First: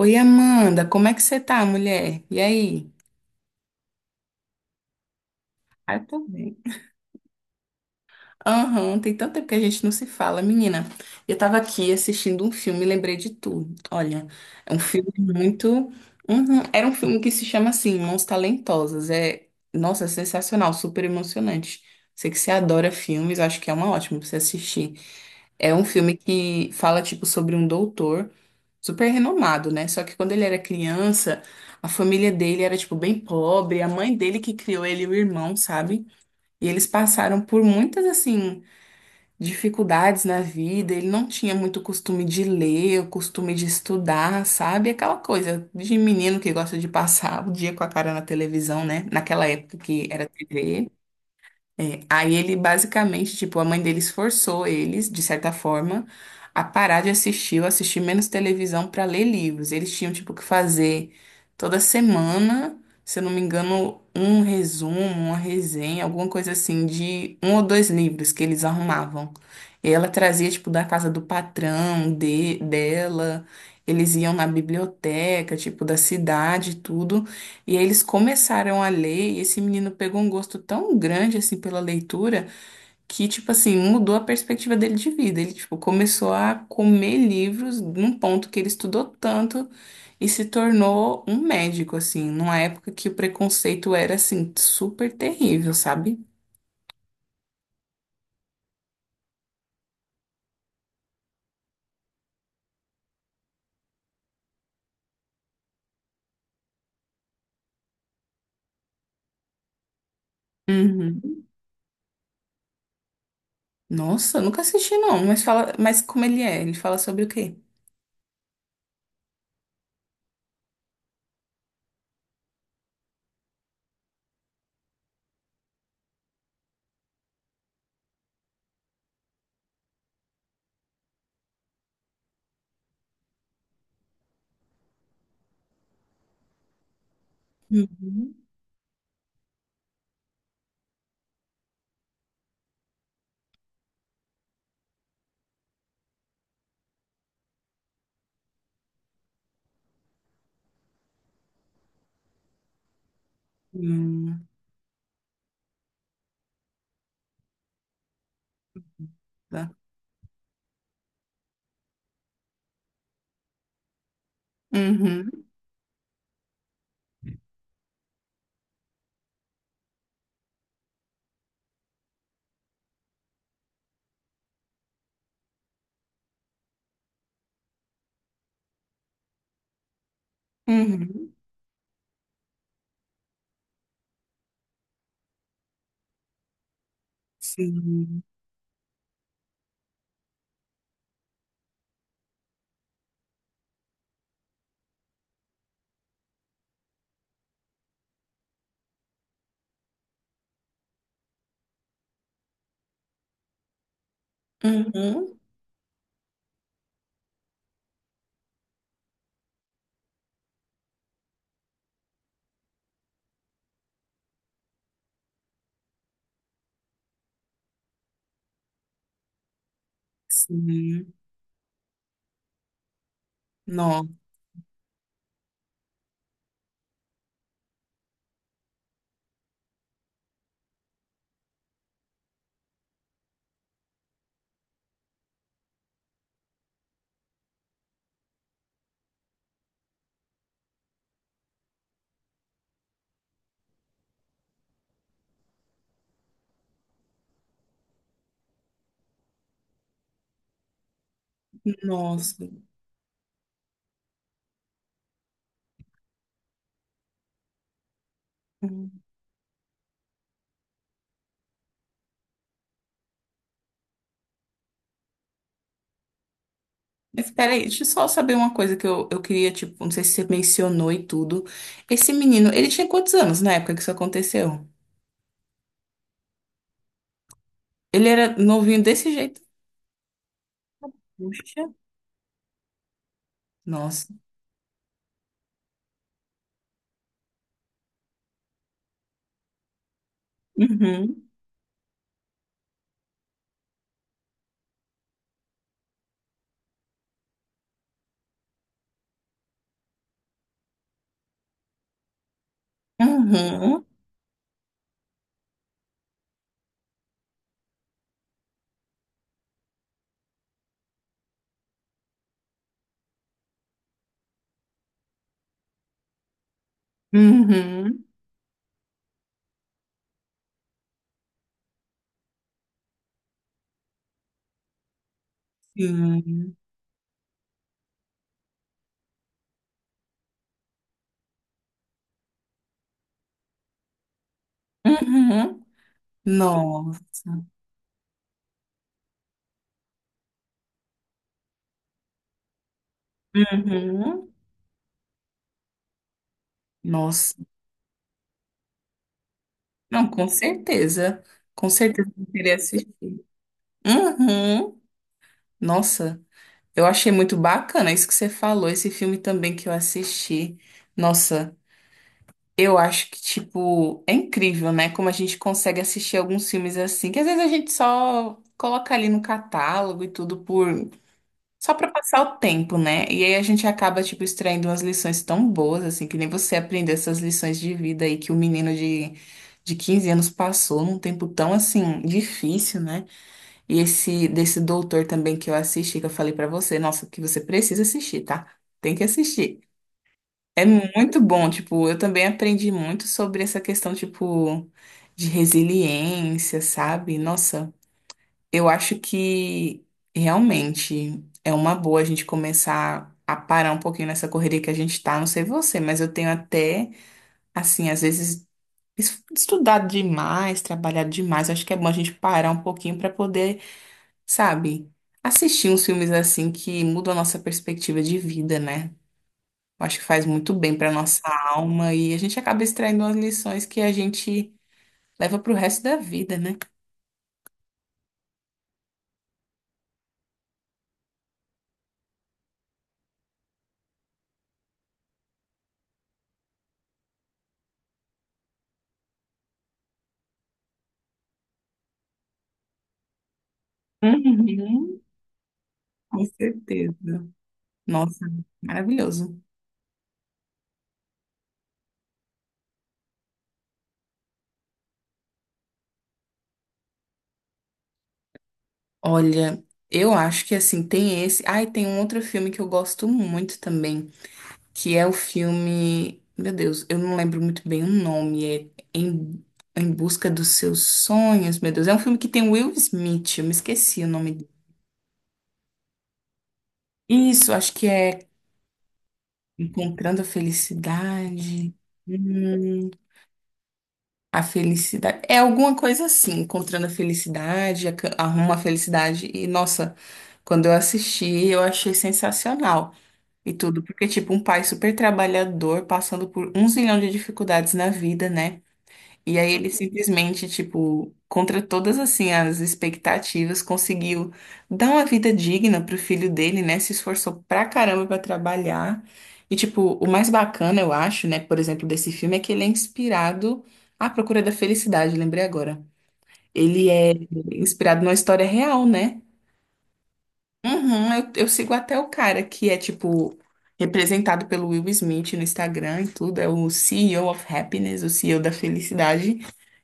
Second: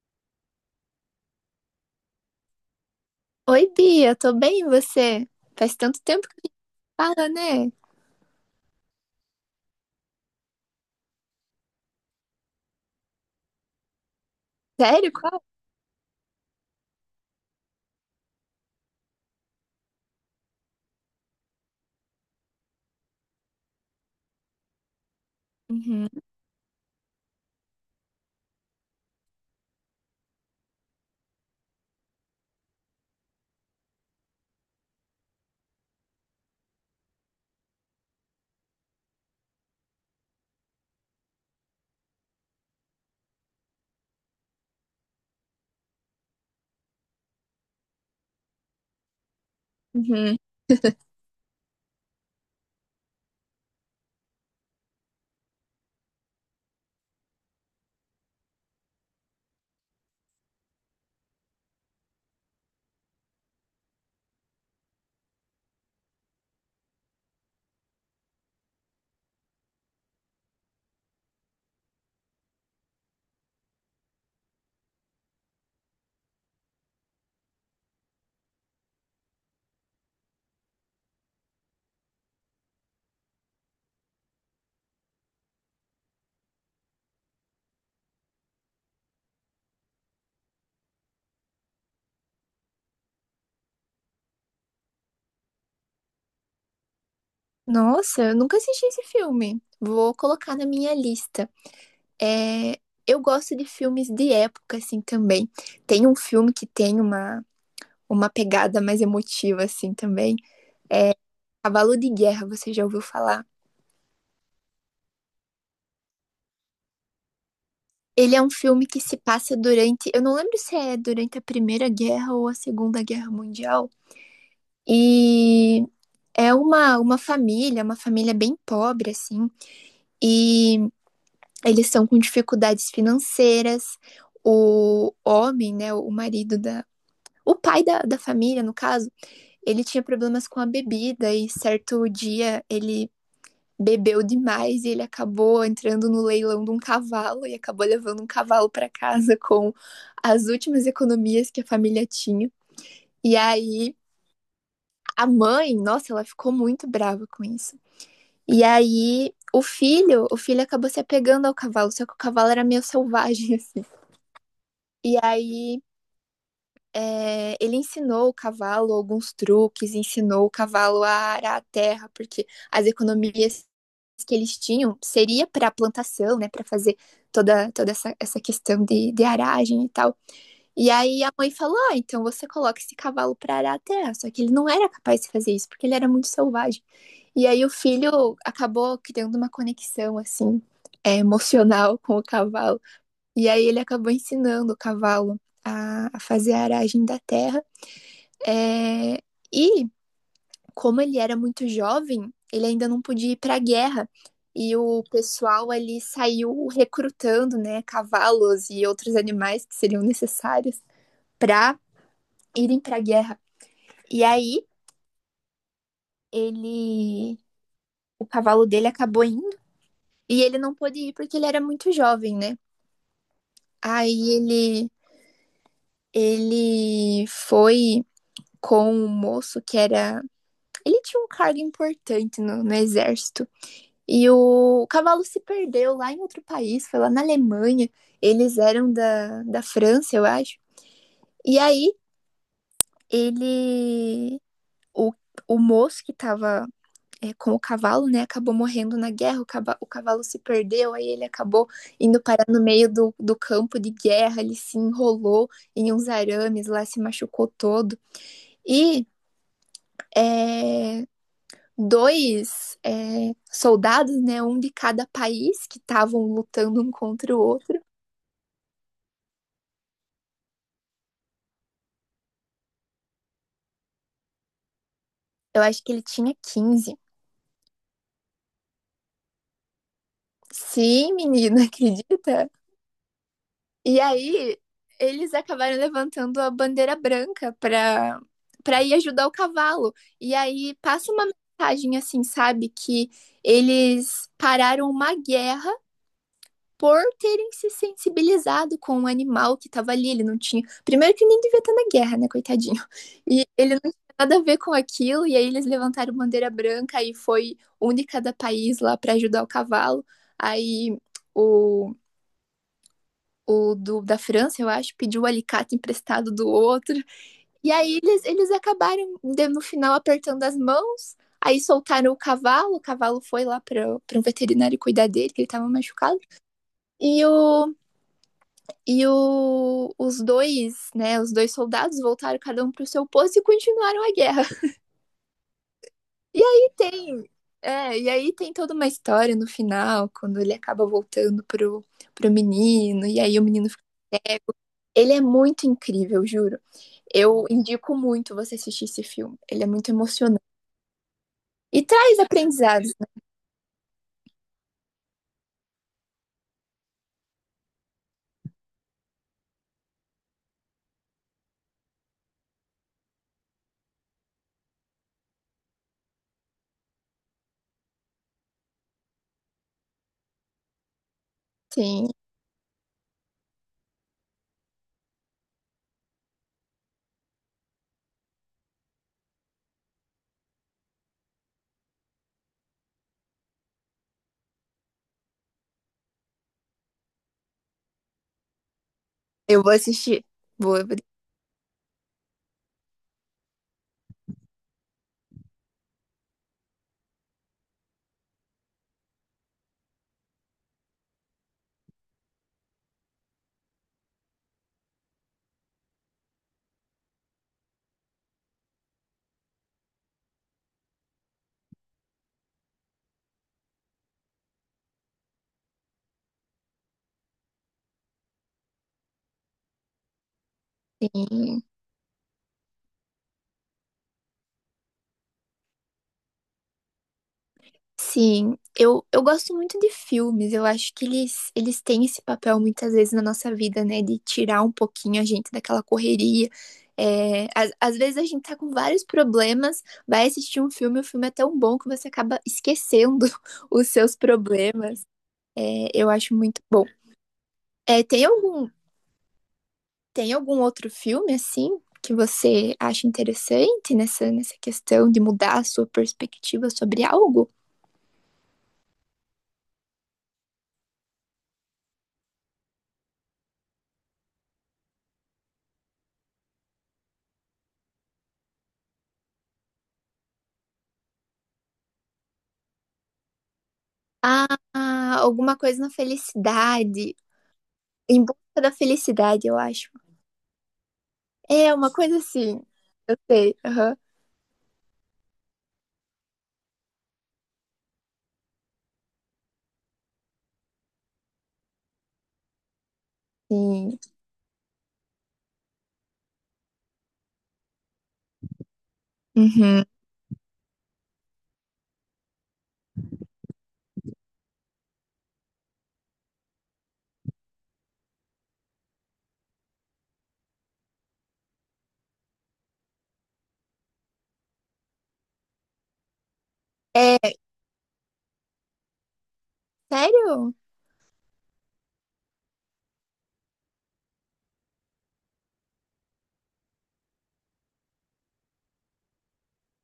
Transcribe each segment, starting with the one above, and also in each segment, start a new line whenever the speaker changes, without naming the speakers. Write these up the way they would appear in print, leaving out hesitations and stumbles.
Oi, Amanda, como é que você tá, mulher? E aí?
Oi, Bia, tô bem, e você? Faz
Ah,
tanto
eu tô
tempo que a
bem.
gente fala, né?
Aham, tem tanto tempo que a gente não se fala, menina. Eu tava aqui assistindo um filme e lembrei de tudo. Olha, é um filme
Sério? Qual?
muito. Uhum. Era um filme que se chama assim, Mãos Talentosas. É, nossa, é sensacional, super emocionante. Sei que você adora filmes, acho que é uma ótima pra você assistir. É um
Uhum,
filme que fala, tipo, sobre um doutor super renomado, né? Só que quando ele era criança, a família dele era, tipo, bem pobre, a mãe dele que criou ele e o irmão, sabe? E eles passaram por muitas, assim, dificuldades na vida. Ele não tinha muito costume de ler, o costume de estudar, sabe? Aquela coisa de menino que gosta de passar o dia com a cara na televisão, né? Naquela época que era
uhum.
TV. É, aí ele basicamente, tipo, a mãe deles forçou eles, de certa forma, a parar de assistir, ou assistir menos televisão para ler livros. Eles tinham, tipo, que fazer toda semana, se eu não me engano, um resumo, uma resenha, alguma coisa assim, de um ou dois livros que eles arrumavam. E ela trazia, tipo, da casa do patrão, de, dela, eles iam na biblioteca, tipo, da cidade, e tudo. E aí eles começaram a ler, e esse menino pegou um gosto tão grande assim pela leitura que, tipo assim, mudou a perspectiva dele de vida. Ele, tipo, começou a comer livros num ponto que ele estudou tanto e se tornou um médico, assim, numa época que o preconceito era, assim, super terrível, sabe?
Nossa, eu nunca assisti esse filme. Vou colocar na minha lista. É, eu gosto de filmes de época, assim, também. Tem um filme que tem uma pegada mais emotiva, assim, também.
Uhum.
Cavalo de Guerra, você já ouviu falar?
Nossa, eu nunca assisti não, mas fala, mas como ele é? Ele fala sobre o quê?
Ele é um filme que se passa durante. Eu não lembro se é durante a Primeira Guerra ou a Segunda Guerra Mundial. E é uma família bem pobre, assim, e eles estão com dificuldades financeiras. O homem, né, o marido da. O pai da
Uhum.
família, no caso, ele tinha problemas com a bebida e certo dia ele bebeu demais e ele acabou entrando no leilão de um cavalo e acabou levando um cavalo para casa com as últimas economias que a família tinha. E aí
Hum,
a mãe, nossa, ela ficou muito brava com isso. E aí, o
tá.
filho, o filho acabou se apegando ao cavalo, só que o cavalo era meio selvagem, assim. E
Uhum,
aí, ele ensinou o cavalo alguns truques, ensinou o cavalo a arar a terra, porque as economias que eles tinham seria para plantação, né, para fazer toda essa questão de aragem e tal. E aí a
uhum,
mãe falou: ah, então você coloca esse cavalo para arar a terra. Só que ele não era capaz de fazer isso, porque ele era muito selvagem. E aí o
sim,
filho acabou criando uma conexão, assim, emocional com o cavalo. E aí ele acabou ensinando o cavalo a fazer a aragem da terra. É, e como ele era muito jovem, ele ainda não podia ir para a guerra. E o
uhum,
pessoal ali saiu recrutando, né, cavalos e outros animais que seriam necessários para irem pra guerra. E aí, ele. O cavalo dele acabou indo e ele não pôde
sim.
ir porque ele era muito jovem, né?
No-
Aí ele. Ele foi com um moço que era. Ele tinha um cargo importante no exército. E o cavalo se perdeu lá em outro país, foi lá na Alemanha. Eles eram da França, eu acho. E aí ele. O, o moço que tava com o cavalo, né? Acabou morrendo na guerra, o cavalo se perdeu, aí ele acabou indo parar
Nossa.
no meio do campo de guerra, ele se enrolou em uns arames, lá se machucou todo.
Hum.
E é, dois soldados, né? Um de cada país que estavam lutando um
Mas
contra o
peraí,
outro.
deixa eu só saber uma coisa que eu queria, tipo, não sei se você mencionou e tudo. Esse menino, ele tinha quantos anos na época que isso aconteceu?
Eu acho que ele tinha 15.
Ele era novinho desse jeito?
Sim,
Puxa.
menina, acredita? E
Nossa.
aí, eles acabaram levantando a bandeira branca para ir ajudar o cavalo. E aí passa uma
Uhum.
mensagem assim, sabe, que eles pararam uma guerra por terem se sensibilizado com o animal que estava ali, ele não tinha. Primeiro que nem devia estar na guerra, né, coitadinho. E ele não
Uhum.
tinha nada a ver com aquilo, e aí eles levantaram bandeira branca e foi única da país lá para ajudar o cavalo. Aí o da França, eu acho, pediu o alicate emprestado do outro. E aí
Uhum.
eles acabaram, no final, apertando as mãos. Aí soltaram o cavalo foi lá para um veterinário cuidar dele, que ele estava machucado.
Sim.
E, o, os dois soldados voltaram cada um para o seu posto e continuaram a guerra.
Uhum.
E aí tem,
Nossa.
e aí tem toda uma história no final, quando ele acaba voltando pro menino, e aí o menino fica
Uhum.
cego. Ele é muito incrível, juro.
Nossa.
Eu indico muito você assistir esse filme. Ele é muito
Não, com
emocionante.
certeza. Com
E
certeza
traz
eu queria
aprendizados.
assistir.
né?
Uhum. Nossa. Eu achei muito bacana isso que você falou, esse filme também que eu assisti. Nossa, eu acho que, tipo, é incrível, né? Como a gente consegue assistir alguns filmes assim, que às vezes a gente só coloca ali no catálogo e tudo por. Só pra
Sim,
passar o tempo, né? E aí a gente acaba, tipo, extraindo umas lições tão boas, assim, que nem você aprendeu essas lições de vida aí que o menino de 15 anos passou num tempo tão, assim, difícil, né? E esse desse doutor também que eu assisti, que eu falei pra você, nossa, que você precisa assistir, tá? Tem que assistir.
eu vou assistir.
É
Vou,
muito bom, tipo, eu também aprendi muito sobre essa questão, tipo, de resiliência, sabe? Nossa, eu acho que realmente é uma boa a gente começar a parar um pouquinho nessa correria que a gente tá, não sei você, mas eu tenho até, assim, às vezes estudado demais, trabalhado demais, acho que é bom a gente parar um pouquinho pra poder, sabe, assistir uns filmes assim que mudam a nossa perspectiva de vida, né? Eu acho que faz muito bem pra nossa
sim.
alma e a gente acaba extraindo umas lições que a gente leva pro resto da vida, né?
Sim, eu gosto muito de filmes. Eu acho que eles têm esse papel muitas vezes na nossa vida, né? De tirar um pouquinho a gente daquela correria. É, às vezes a gente tá com vários problemas, vai assistir um filme, o filme é tão bom que você acaba esquecendo os seus
Uhum,
problemas. É, eu
com
acho muito bom.
certeza.
É, tem
Nossa,
algum,
maravilhoso.
tem algum outro filme, assim, que você acha interessante nessa questão de mudar a sua perspectiva sobre algo?
Olha, eu acho que assim, tem esse. Ai, tem um outro filme que eu gosto muito também. Que é o filme. Meu Deus, eu não lembro muito bem o nome. É Em, em Busca dos Seus Sonhos, meu Deus. É um filme que tem Will Smith, eu me esqueci o nome
Ah,
dele.
alguma coisa na felicidade.
Isso, acho que
Em
é
busca da felicidade, eu acho.
Encontrando a Felicidade.
É, uma coisa assim.
Hum,
Eu sei. Aham.
a felicidade. É alguma coisa assim, Encontrando a Felicidade, Arruma a Felicidade. E, nossa, quando eu assisti, eu achei sensacional. E tudo,
Sim.
porque, tipo, um pai super trabalhador, passando por um zilhão de dificuldades na vida, né? E aí ele
Uhum.
simplesmente, tipo, contra todas assim as expectativas, conseguiu dar uma vida digna pro filho dele, né? Se esforçou pra caramba pra trabalhar. E tipo, o mais bacana, eu acho, né, por exemplo, desse filme é que ele é inspirado à Procura da Felicidade, lembrei agora. Ele é
É,
inspirado numa história real, né?
sério?
Uhum, eu sigo até o cara que é, tipo, representado pelo Will Smith no Instagram e tudo, é o CEO of Happiness, o CEO da Felicidade.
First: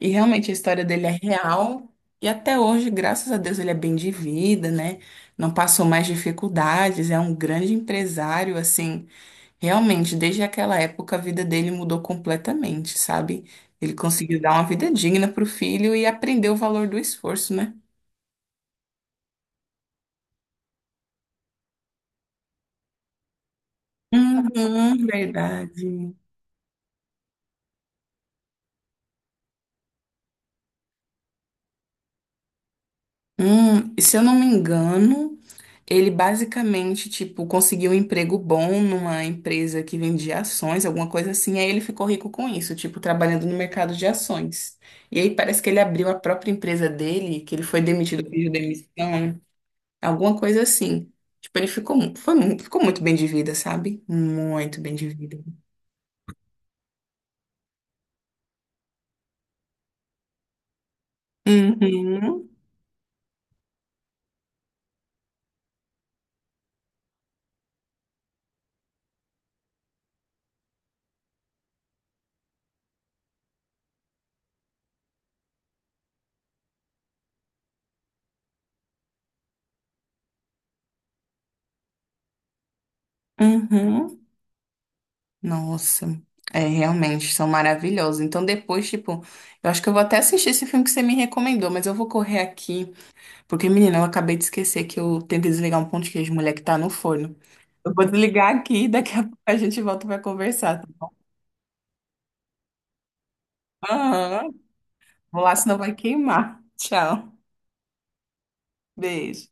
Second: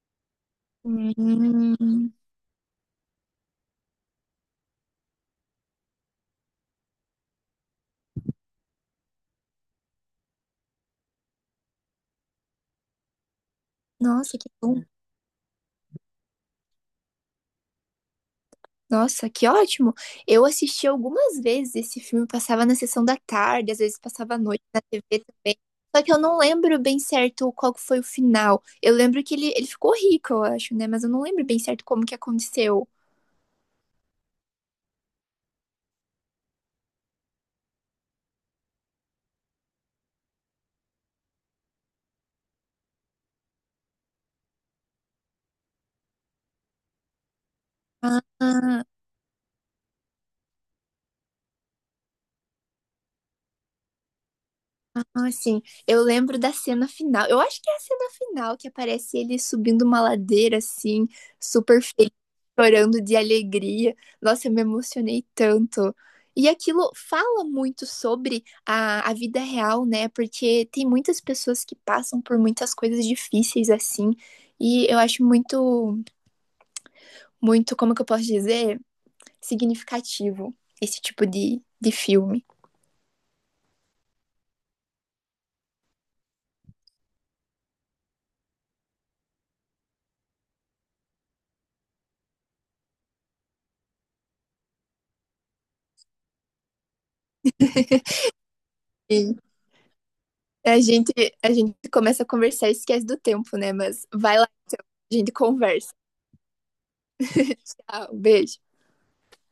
E realmente a história dele é real.
Hum,
E até hoje, graças a Deus, ele é bem de vida, né? Não passou mais dificuldades, é um grande empresário, assim. Realmente, desde aquela época, a vida dele mudou completamente, sabe? Ele
nossa,
conseguiu
que
dar uma
bom.
vida digna pro filho e aprendeu o valor do esforço, né?
Nossa, que ótimo. Eu assisti algumas vezes esse filme, passava na sessão da tarde, às vezes passava à noite na
Uhum,
TV também. Só que
verdade.
eu não lembro bem certo qual que foi o final. Eu lembro que ele ficou rico, eu acho, né? Mas eu não lembro bem certo como que aconteceu.
E se eu não me engano, ele basicamente, tipo, conseguiu um emprego bom numa empresa que vendia ações, alguma coisa assim, aí ele ficou rico com isso, tipo, trabalhando no mercado de ações. E aí parece que ele abriu a própria empresa dele, que ele foi demitido, pediu
Ah,
demissão, alguma coisa assim. Tipo, ele ficou, foi, ficou muito bem de vida, sabe? Muito bem de
Ah,
vida.
sim. Eu lembro da cena final. Eu acho que é a cena final que aparece ele subindo uma ladeira assim, super feliz,
Uhum,
chorando de alegria. Nossa, eu me emocionei tanto. E aquilo fala muito sobre a vida real, né? Porque tem muitas pessoas que passam por muitas coisas difíceis assim. E eu acho muito, muito, como que eu posso dizer? Significativo esse tipo de filme.
uhum. Nossa, é realmente são maravilhosos. Então depois, tipo, eu acho que eu vou até assistir esse filme que você me recomendou, mas eu vou correr aqui, porque menina, eu acabei de esquecer que eu tenho que desligar um pão de queijo, mulher, que tá no forno. Eu vou desligar aqui, daqui a pouco a gente volta pra
A
conversar, tá bom?
gente, a gente começa a conversar e esquece do tempo, né? Mas vai lá,
Aham.
então, a gente
Vou lá, senão
conversa.
vai queimar. Tchau.
Tchau, beijo.
Beijo.